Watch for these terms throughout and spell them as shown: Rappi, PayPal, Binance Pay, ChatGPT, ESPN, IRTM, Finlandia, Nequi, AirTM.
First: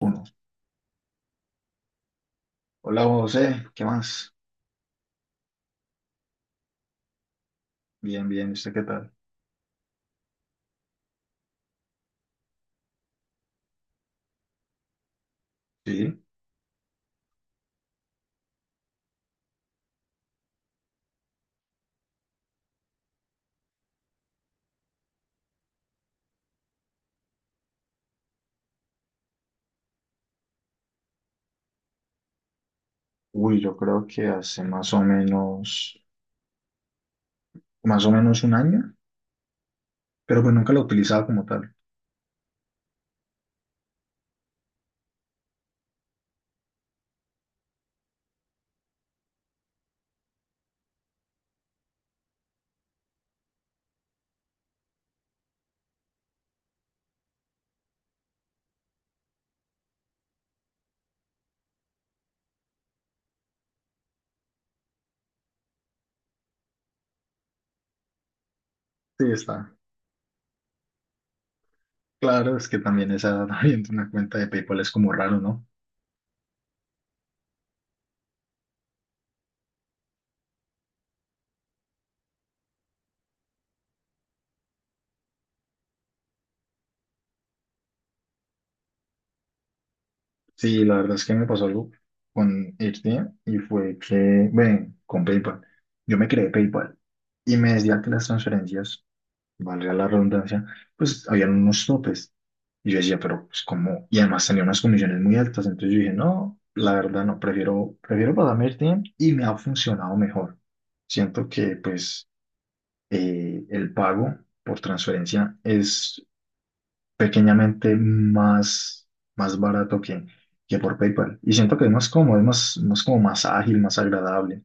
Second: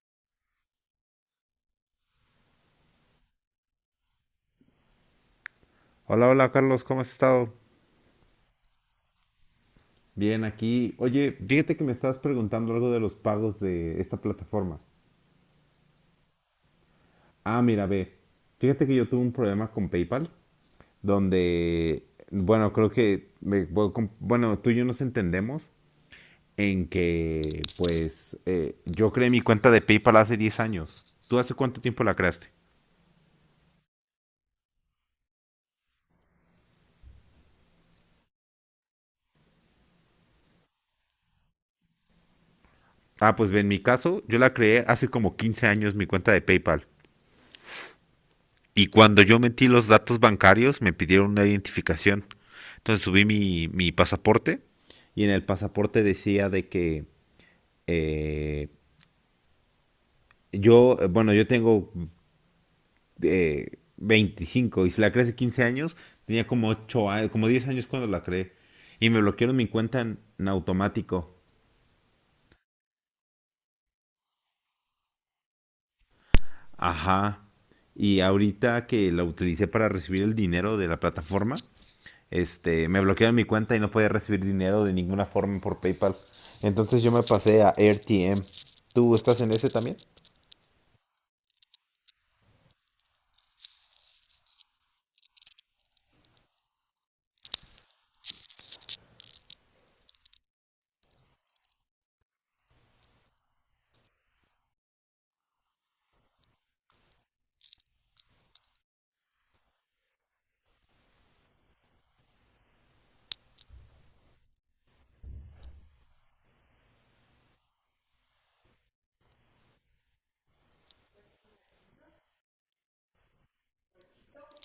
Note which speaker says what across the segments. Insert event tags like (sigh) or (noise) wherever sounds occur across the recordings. Speaker 1: Uno. Hola José, ¿qué más?
Speaker 2: Hola, hola Carlos, ¿cómo has estado?
Speaker 1: Bien, bien, ¿y usted qué tal?
Speaker 2: Bien, aquí. Oye, fíjate que me estabas preguntando algo de los pagos de esta plataforma.
Speaker 1: Sí.
Speaker 2: Ah, mira, ve. Fíjate que yo tuve un problema con PayPal, donde, bueno, creo que, me- bueno, com- bueno, tú y yo nos entendemos en que, pues, yo creé mi cuenta de PayPal hace 10 años. ¿Tú hace cuánto tiempo la creaste?
Speaker 1: Uy, yo creo que hace más o menos un año, pero pues nunca lo he utilizado como tal.
Speaker 2: Ah, pues ve, en mi caso, yo la creé hace como 15 años mi cuenta de PayPal. Y cuando yo metí los datos bancarios, me pidieron una identificación. Entonces subí mi pasaporte. Y en el pasaporte decía de que eh, yo, bueno, yo tengo 25 y si la creé hace 15 años, tenía como 8 años, como 10 años cuando la creé. Y me
Speaker 1: Sí, está.
Speaker 2: bloquearon mi cuenta en automático.
Speaker 1: Claro, es que también esa edad (laughs) abriendo una cuenta de PayPal es como raro, ¿no?
Speaker 2: Ajá. Y ahorita que la utilicé para recibir el dinero de la plataforma, este, me bloquearon mi cuenta y no podía recibir dinero de ninguna forma por PayPal. Entonces yo me pasé a AirTM. ¿Tú estás en ese también?
Speaker 1: Sí, la verdad es que me pasó algo con Irtia y fue que, bueno, con PayPal. Yo me creé PayPal y me decía que las transferencias, valga la redundancia, pues habían unos topes. Y yo decía, pero pues como, y además tenía unas comisiones muy altas, entonces yo dije, no, la verdad no, prefiero pasarme el tiempo y me ha funcionado mejor. Siento que pues el pago por transferencia es pequeñamente más barato que por PayPal. Y siento que es más cómodo, es más como más ágil, más agradable.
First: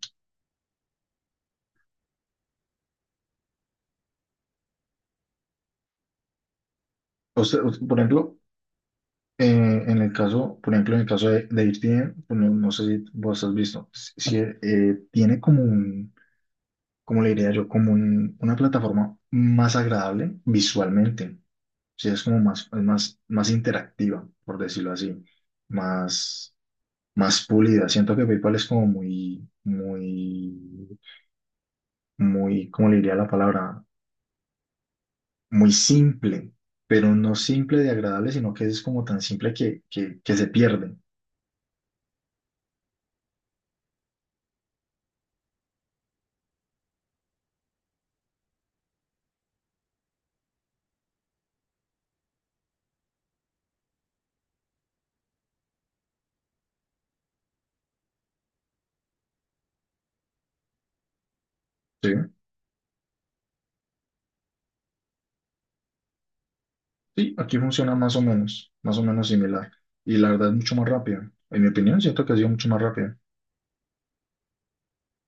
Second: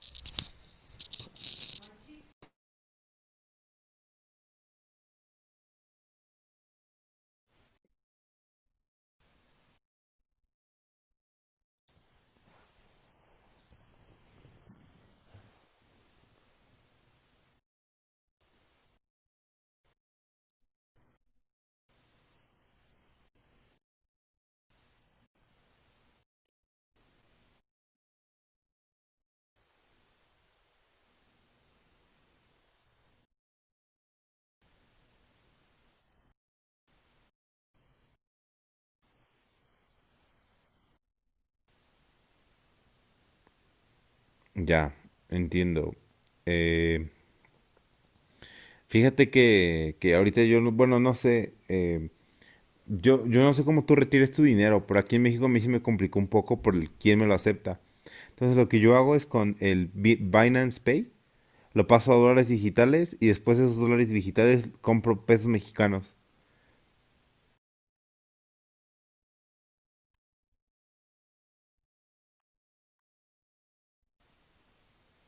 Speaker 1: O sea, por ejemplo, Eh, en el caso, por ejemplo, en el caso de ESPN, pues, no, no sé si vos has visto, si, si, tiene como como le diría yo, como una plataforma más agradable visualmente, sí es como más, es más interactiva, por decirlo así, más, más pulida. Siento que PayPal es como muy, muy, muy, ¿cómo le diría la palabra? Muy simple, pero no simple de agradable, sino que es como tan simple que se pierde,
Speaker 2: Ya, entiendo. Eh, Fíjate que ahorita yo, yo no sé cómo tú retires tu dinero, pero aquí en México a mí sí me complicó un poco por el, quién me lo acepta. Entonces lo que yo hago es con el Binance Pay, lo
Speaker 1: ¿sí?
Speaker 2: paso a dólares digitales y después de esos dólares digitales compro pesos mexicanos.
Speaker 1: Sí, aquí funciona más o menos similar. Y la verdad es mucho más rápida. En mi opinión, siento que ha sido mucho más rápida.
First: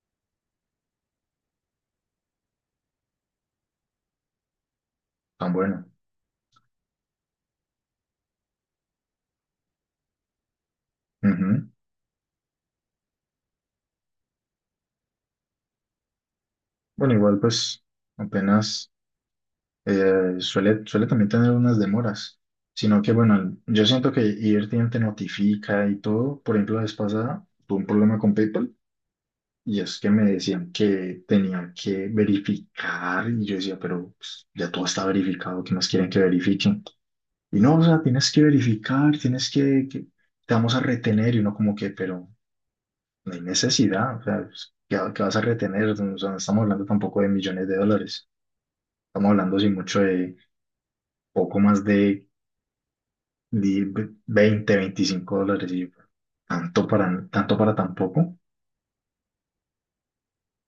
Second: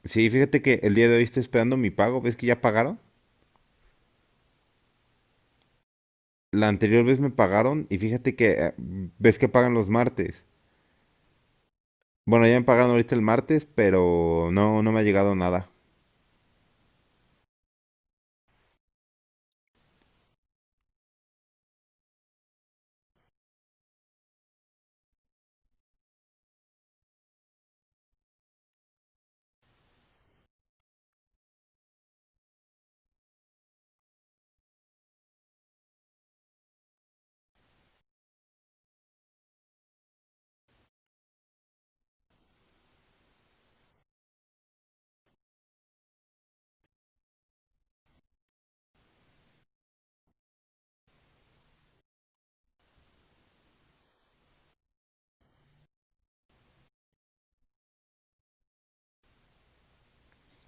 Speaker 2: Sí, fíjate que el día de hoy estoy esperando mi pago. ¿Ves que ya pagaron?
Speaker 1: Tan bueno.
Speaker 2: La anterior vez me pagaron y fíjate que ves que pagan los martes.
Speaker 1: Ujú.
Speaker 2: Bueno, ya me pagaron ahorita el martes, pero no me ha llegado nada.
Speaker 1: Bueno, igual pues apenas suele también tener unas demoras. Sino que bueno, yo siento que IRTM te notifica y todo. Por ejemplo, la vez pasada tuve un problema con PayPal y es que me decían que tenía que verificar y yo decía, pero pues, ya todo está verificado, ¿qué más quieren que verifique? Y no, o sea, tienes que verificar, tienes te vamos a retener y uno como que, pero no hay necesidad, o sea, pues, ¿ qué vas a retener? O sea, no estamos hablando tampoco de millones de dólares, estamos hablando sin mucho de poco más de, di- 20, $25 y yo, tanto para, tanto para tampoco.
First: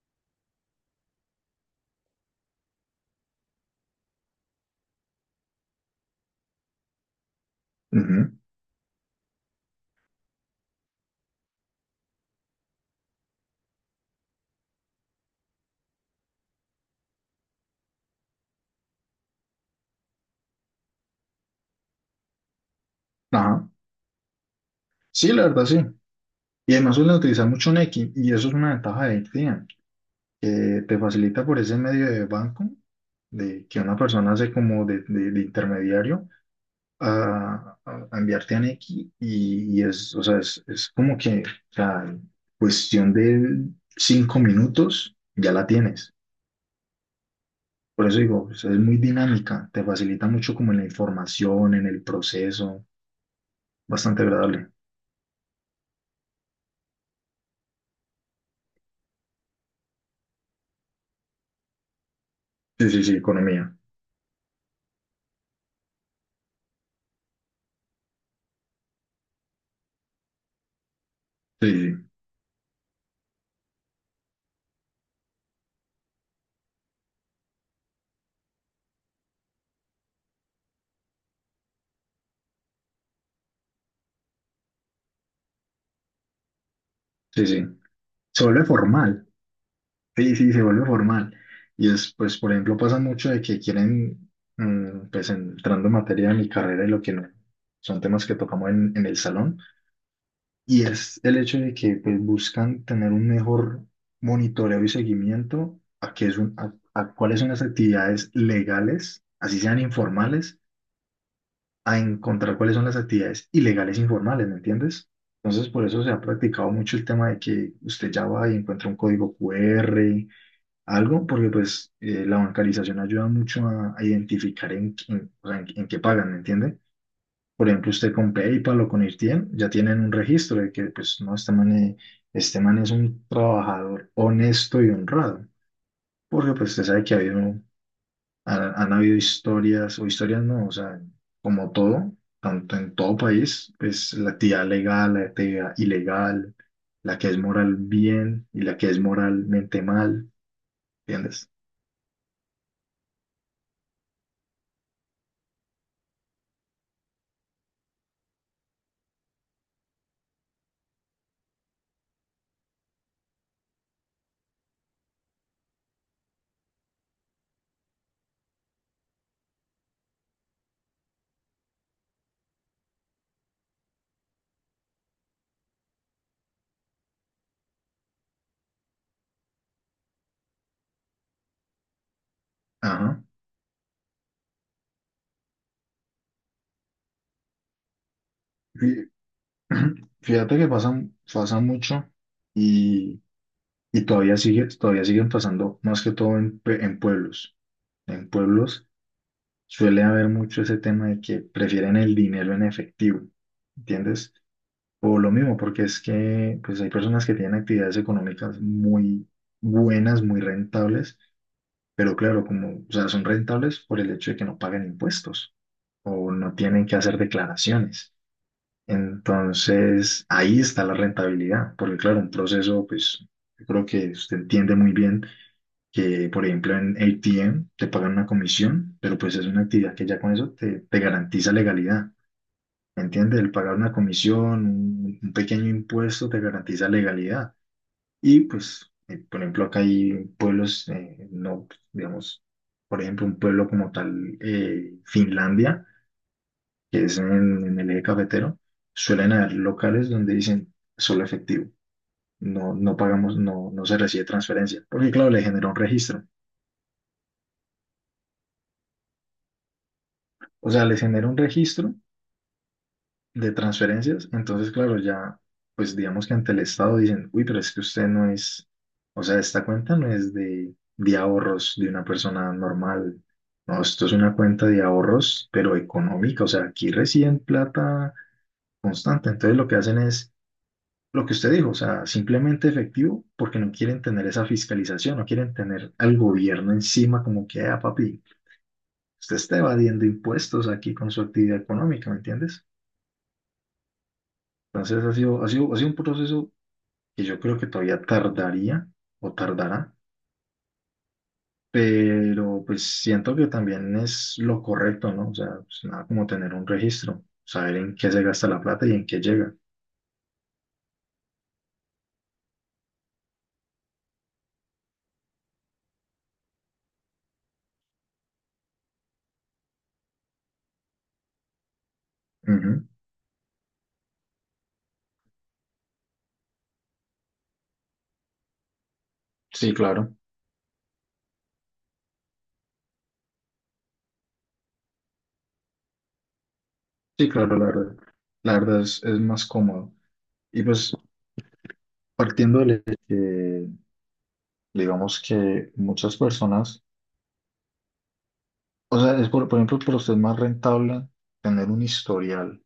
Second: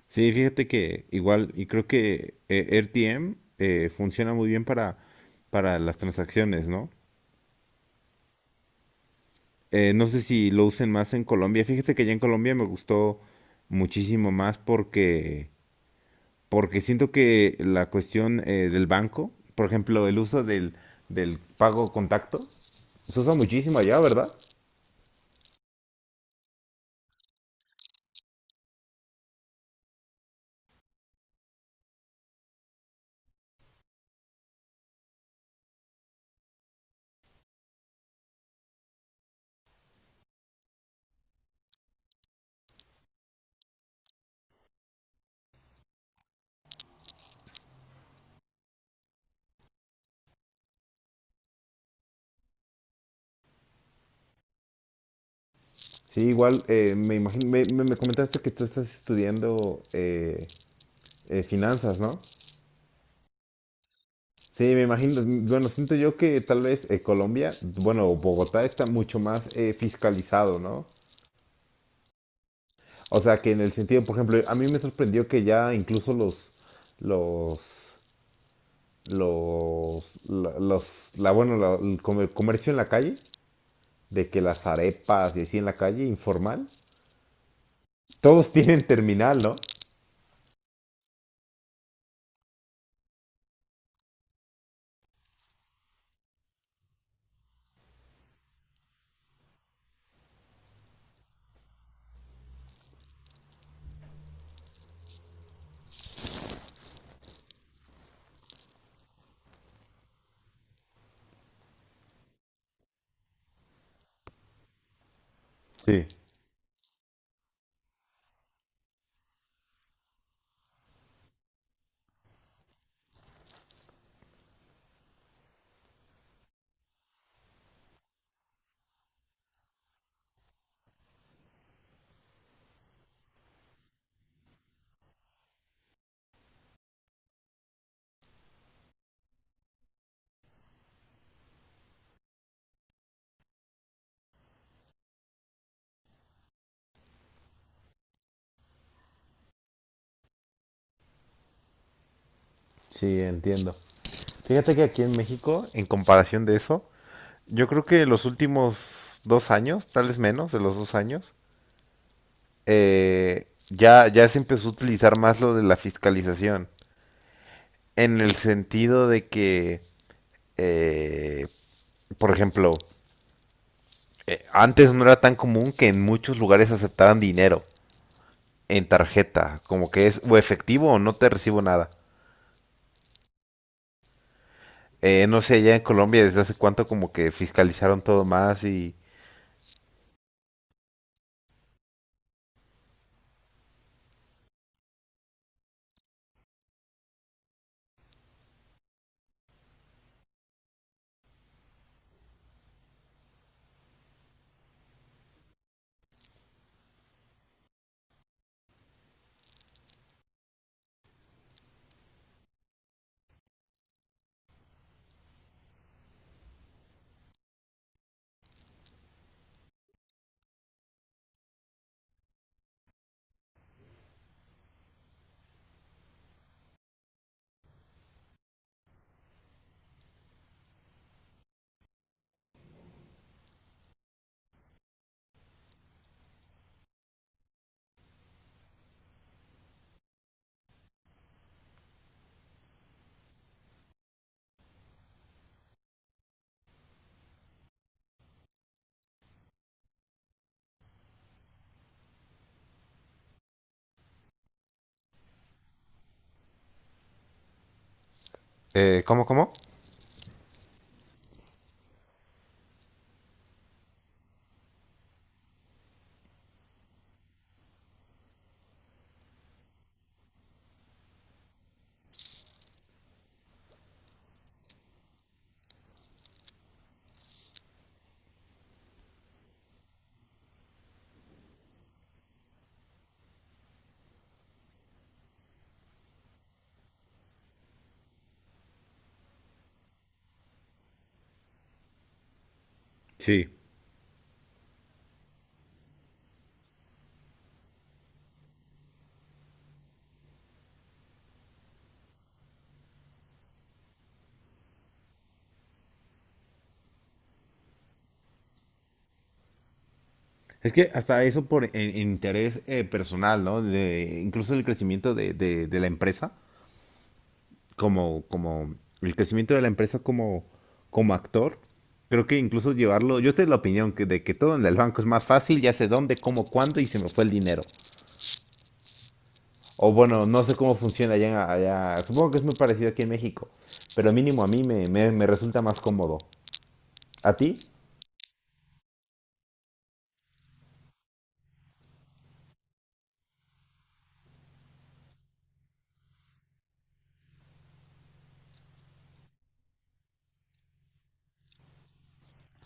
Speaker 2: Sí, fíjate que igual, y creo que RTM funciona muy bien para las transacciones, ¿no?
Speaker 1: Ujú.
Speaker 2: No sé si lo usen más en Colombia. Fíjate que ya en Colombia me gustó muchísimo más porque siento que la cuestión del banco, por ejemplo, el uso del pago contacto, se usa
Speaker 1: Ajá.
Speaker 2: muchísimo allá, ¿verdad?
Speaker 1: Sí, la verdad sí. Y además suelen utilizar mucho Nequi y eso es una ventaja de AirTM, que te facilita por ese medio de banco de que una persona hace como de intermediario a enviarte a Nequi y es, o sea, es como que, o sea, en cuestión de 5 minutos ya la tienes. Por eso digo, o sea, es muy dinámica, te facilita mucho como en la información, en el proceso, bastante agradable.
Speaker 2: Sí, igual me imagino, me comentaste que tú estás estudiando finanzas, ¿no?
Speaker 1: Sí, sí, sí, economía.
Speaker 2: Sí, me imagino, mm, bueno, siento yo que tal vez Colombia, bueno, Bogotá está mucho más fiscalizado, ¿no?
Speaker 1: Sí, sí,
Speaker 2: O sea, que en el sentido, por ejemplo, a mí me sorprendió que ya incluso los, los, los la, bueno, la- el comercio en la calle, de que las arepas y así en la calle, informal,
Speaker 1: sí, sí. Se
Speaker 2: todos (laughs)
Speaker 1: vuelve
Speaker 2: tienen
Speaker 1: formal.
Speaker 2: terminal, ¿no?
Speaker 1: Sí, sí, se vuelve formal. Y es, pues, por ejemplo, pasa mucho de que quieren, mm, pues, entrando en materia de mi carrera y lo que no, son temas que tocamos en el salón. Y es el hecho de que pues, buscan tener un mejor monitoreo y seguimiento a, a cuáles son las actividades legales, así sean informales, a encontrar cuáles son las actividades ilegales informales, ¿me entiendes? Entonces, por eso
Speaker 2: Sí,
Speaker 1: se ha practicado mucho el tema de que usted ya va y encuentra un código Q R algo, porque pues la bancarización ayuda mucho a identificar o sea, en qué pagan, ¿me entiende? Por ejemplo, usted con PayPal o con Irtiem ya tienen un registro de que, pues, no, este man es un trabajador honesto y honrado. Porque, pues, usted sabe que ha habido, han habido historias, o historias no, o sea, como todo, tanto en todo país, pues, la actividad legal, la actividad ilegal, la que es moral bien y la que es moralmente mal, ¿entiendes?
Speaker 2: sí, entiendo. Fíjate que aquí en México, en comparación de eso, yo creo que los últimos dos años, tal vez menos de los dos años, ya se empezó a utilizar más lo de la fiscalización. En el sentido de que, eh, por ejemplo, antes no era tan común que en muchos lugares aceptaran dinero en tarjeta, como que es o efectivo o no te recibo nada.
Speaker 1: Ajá.
Speaker 2: No sé, allá en Colombia desde hace cuánto como que fiscalizaron todo más y...
Speaker 1: Fí- (clears throat) Fíjate que pasa, pasa mucho y. Y todavía sigue, todavía siguen pasando, más que todo en, en pueblos. En pueblos suele haber mucho ese tema de que prefieren el dinero en efectivo, ¿entiendes? O lo mismo, porque es que pues hay personas que tienen actividades económicas muy buenas, muy rentables, pero claro, como, o sea, son rentables por el hecho de que no pagan impuestos o no tienen que hacer declaraciones. Entonces, ahí está la rentabilidad, porque claro, un proceso, pues, yo creo que usted entiende muy bien que por ejemplo en ATM te pagan una comisión, pero pues es una actividad que ya con eso te, te garantiza legalidad, ¿me entiendes? El pagar una comisión, un pequeño impuesto te garantiza legalidad. Y pues, por ejemplo, acá hay pueblos, no, digamos, por ejemplo, un pueblo como tal, Finlandia, que es en el eje cafetero, suelen haber locales donde dicen solo efectivo. No, no pagamos, no, no se recibe transferencia, porque claro, le genera un registro.
Speaker 2: ¿Cómo, cómo?
Speaker 1: O sea, les genera un registro de transferencias, entonces claro, ya, pues digamos que ante el Estado dicen, uy, pero es que usted no es, o sea, esta cuenta no es de ahorros de una persona normal, no, esto es una cuenta de ahorros, pero económica, o sea, aquí reciben plata constante, entonces lo que hacen es lo que usted dijo, o sea, simplemente efectivo, porque no quieren tener esa fiscalización, no quieren tener al gobierno encima como que, ah, papi, usted está evadiendo impuestos aquí con su actividad económica, ¿me entiendes?
Speaker 2: Sí.
Speaker 1: Entonces ha sido un proceso que yo creo que todavía tardaría o tardará, pero pues siento que también es lo correcto, ¿no? O sea, pues, nada como tener un registro, saber en qué se gasta la plata y en qué llega.
Speaker 2: Es que hasta eso interés personal, ¿no? De, incluso el crecimiento de la empresa, como el crecimiento de la empresa como actor, creo que incluso
Speaker 1: Ujú.
Speaker 2: llevarlo, yo estoy de la opinión de que todo en el banco es más fácil, ya sé dónde, cómo, cuándo y se me fue el dinero.
Speaker 1: Sí,
Speaker 2: O
Speaker 1: claro.
Speaker 2: bueno, no sé cómo funciona allá, allá. Supongo que es muy parecido aquí en México, pero mínimo a mí me resulta más cómodo.
Speaker 1: Sí,
Speaker 2: ¿A ti?
Speaker 1: claro, la verdad. La verdad es más cómodo. Y pues partiendo de que, digamos que muchas personas, o sea, es por ejemplo, para usted es más rentable tener un historial,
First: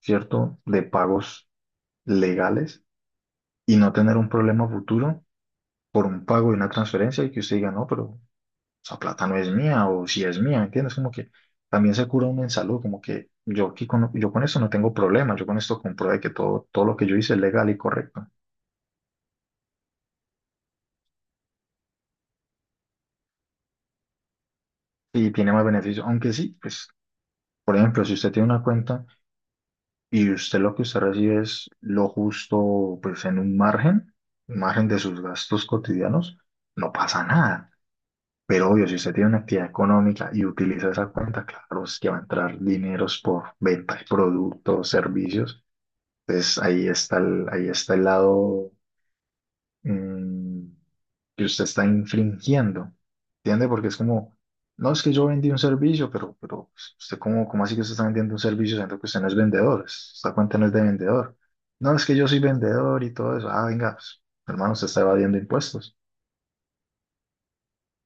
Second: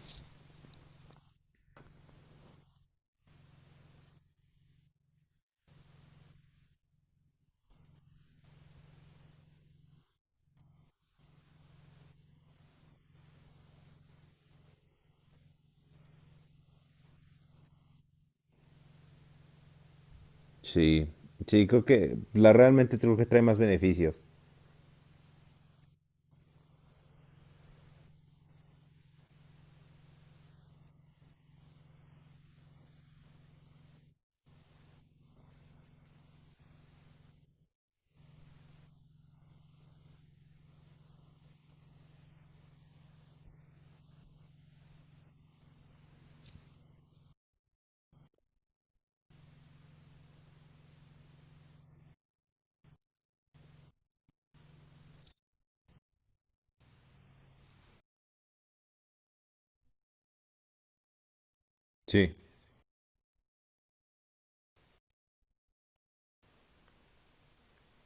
Speaker 1: ¿cierto? De pagos legales y no tener un problema futuro por un pago y una transferencia y que usted diga, no, pero esa plata no es mía o si es mía, ¿me entiendes? Como que también se cura uno en salud, como que yo aquí con, yo con esto no tengo problema, yo con esto compruebe que todo, todo lo que yo hice es legal y correcto
Speaker 2: Sí, sí, creo que la realmente creo que trae más beneficios.
Speaker 1: y tiene más beneficios, aunque sí, pues, por ejemplo, si usted tiene una cuenta y usted lo que usted recibe es lo justo, pues en un margen de sus gastos cotidianos, no pasa nada. Pero obvio, si usted tiene una actividad económica y utiliza esa cuenta, claro, es que va a entrar dineros por venta de productos, servicios. Entonces ahí está el lado mm, que usted está infringiendo. ¿Entiende? Porque es como, no es que yo vendí un servicio, pero usted como, ¿cómo así que usted está vendiendo un servicio siendo que usted no es vendedor? Esta cuenta no es de vendedor. No, es que yo
Speaker 2: Sí,
Speaker 1: soy vendedor y todo eso. Ah, venga, pues, hermano, usted está evadiendo impuestos.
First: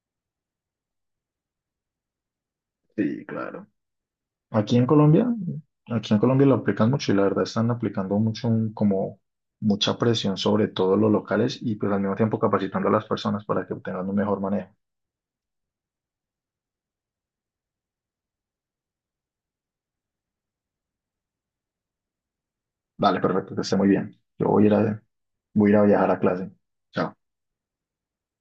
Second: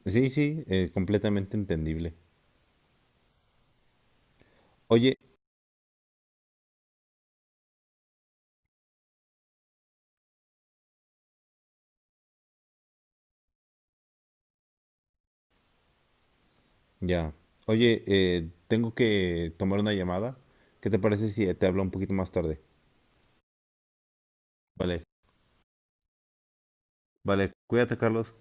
Speaker 2: sí, sí, completamente entendible.
Speaker 1: Sí, claro. Aquí en
Speaker 2: Oye,
Speaker 1: Colombia, aquí en Colombia lo aplican mucho y la verdad están aplicando mucho como mucha presión sobre todos los locales y pues al mismo tiempo capacitando a las personas para que obtengan un mejor manejo.
Speaker 2: ya, oye, tengo que tomar una llamada. ¿Qué te parece si te hablo un poquito más tarde?
Speaker 1: Vale, perfecto, que esté muy bien. Yo voy a ir a,
Speaker 2: Vale,
Speaker 1: voy a ir a viajar a clase. Chao.
Speaker 2: vale, cuídate, Carlos.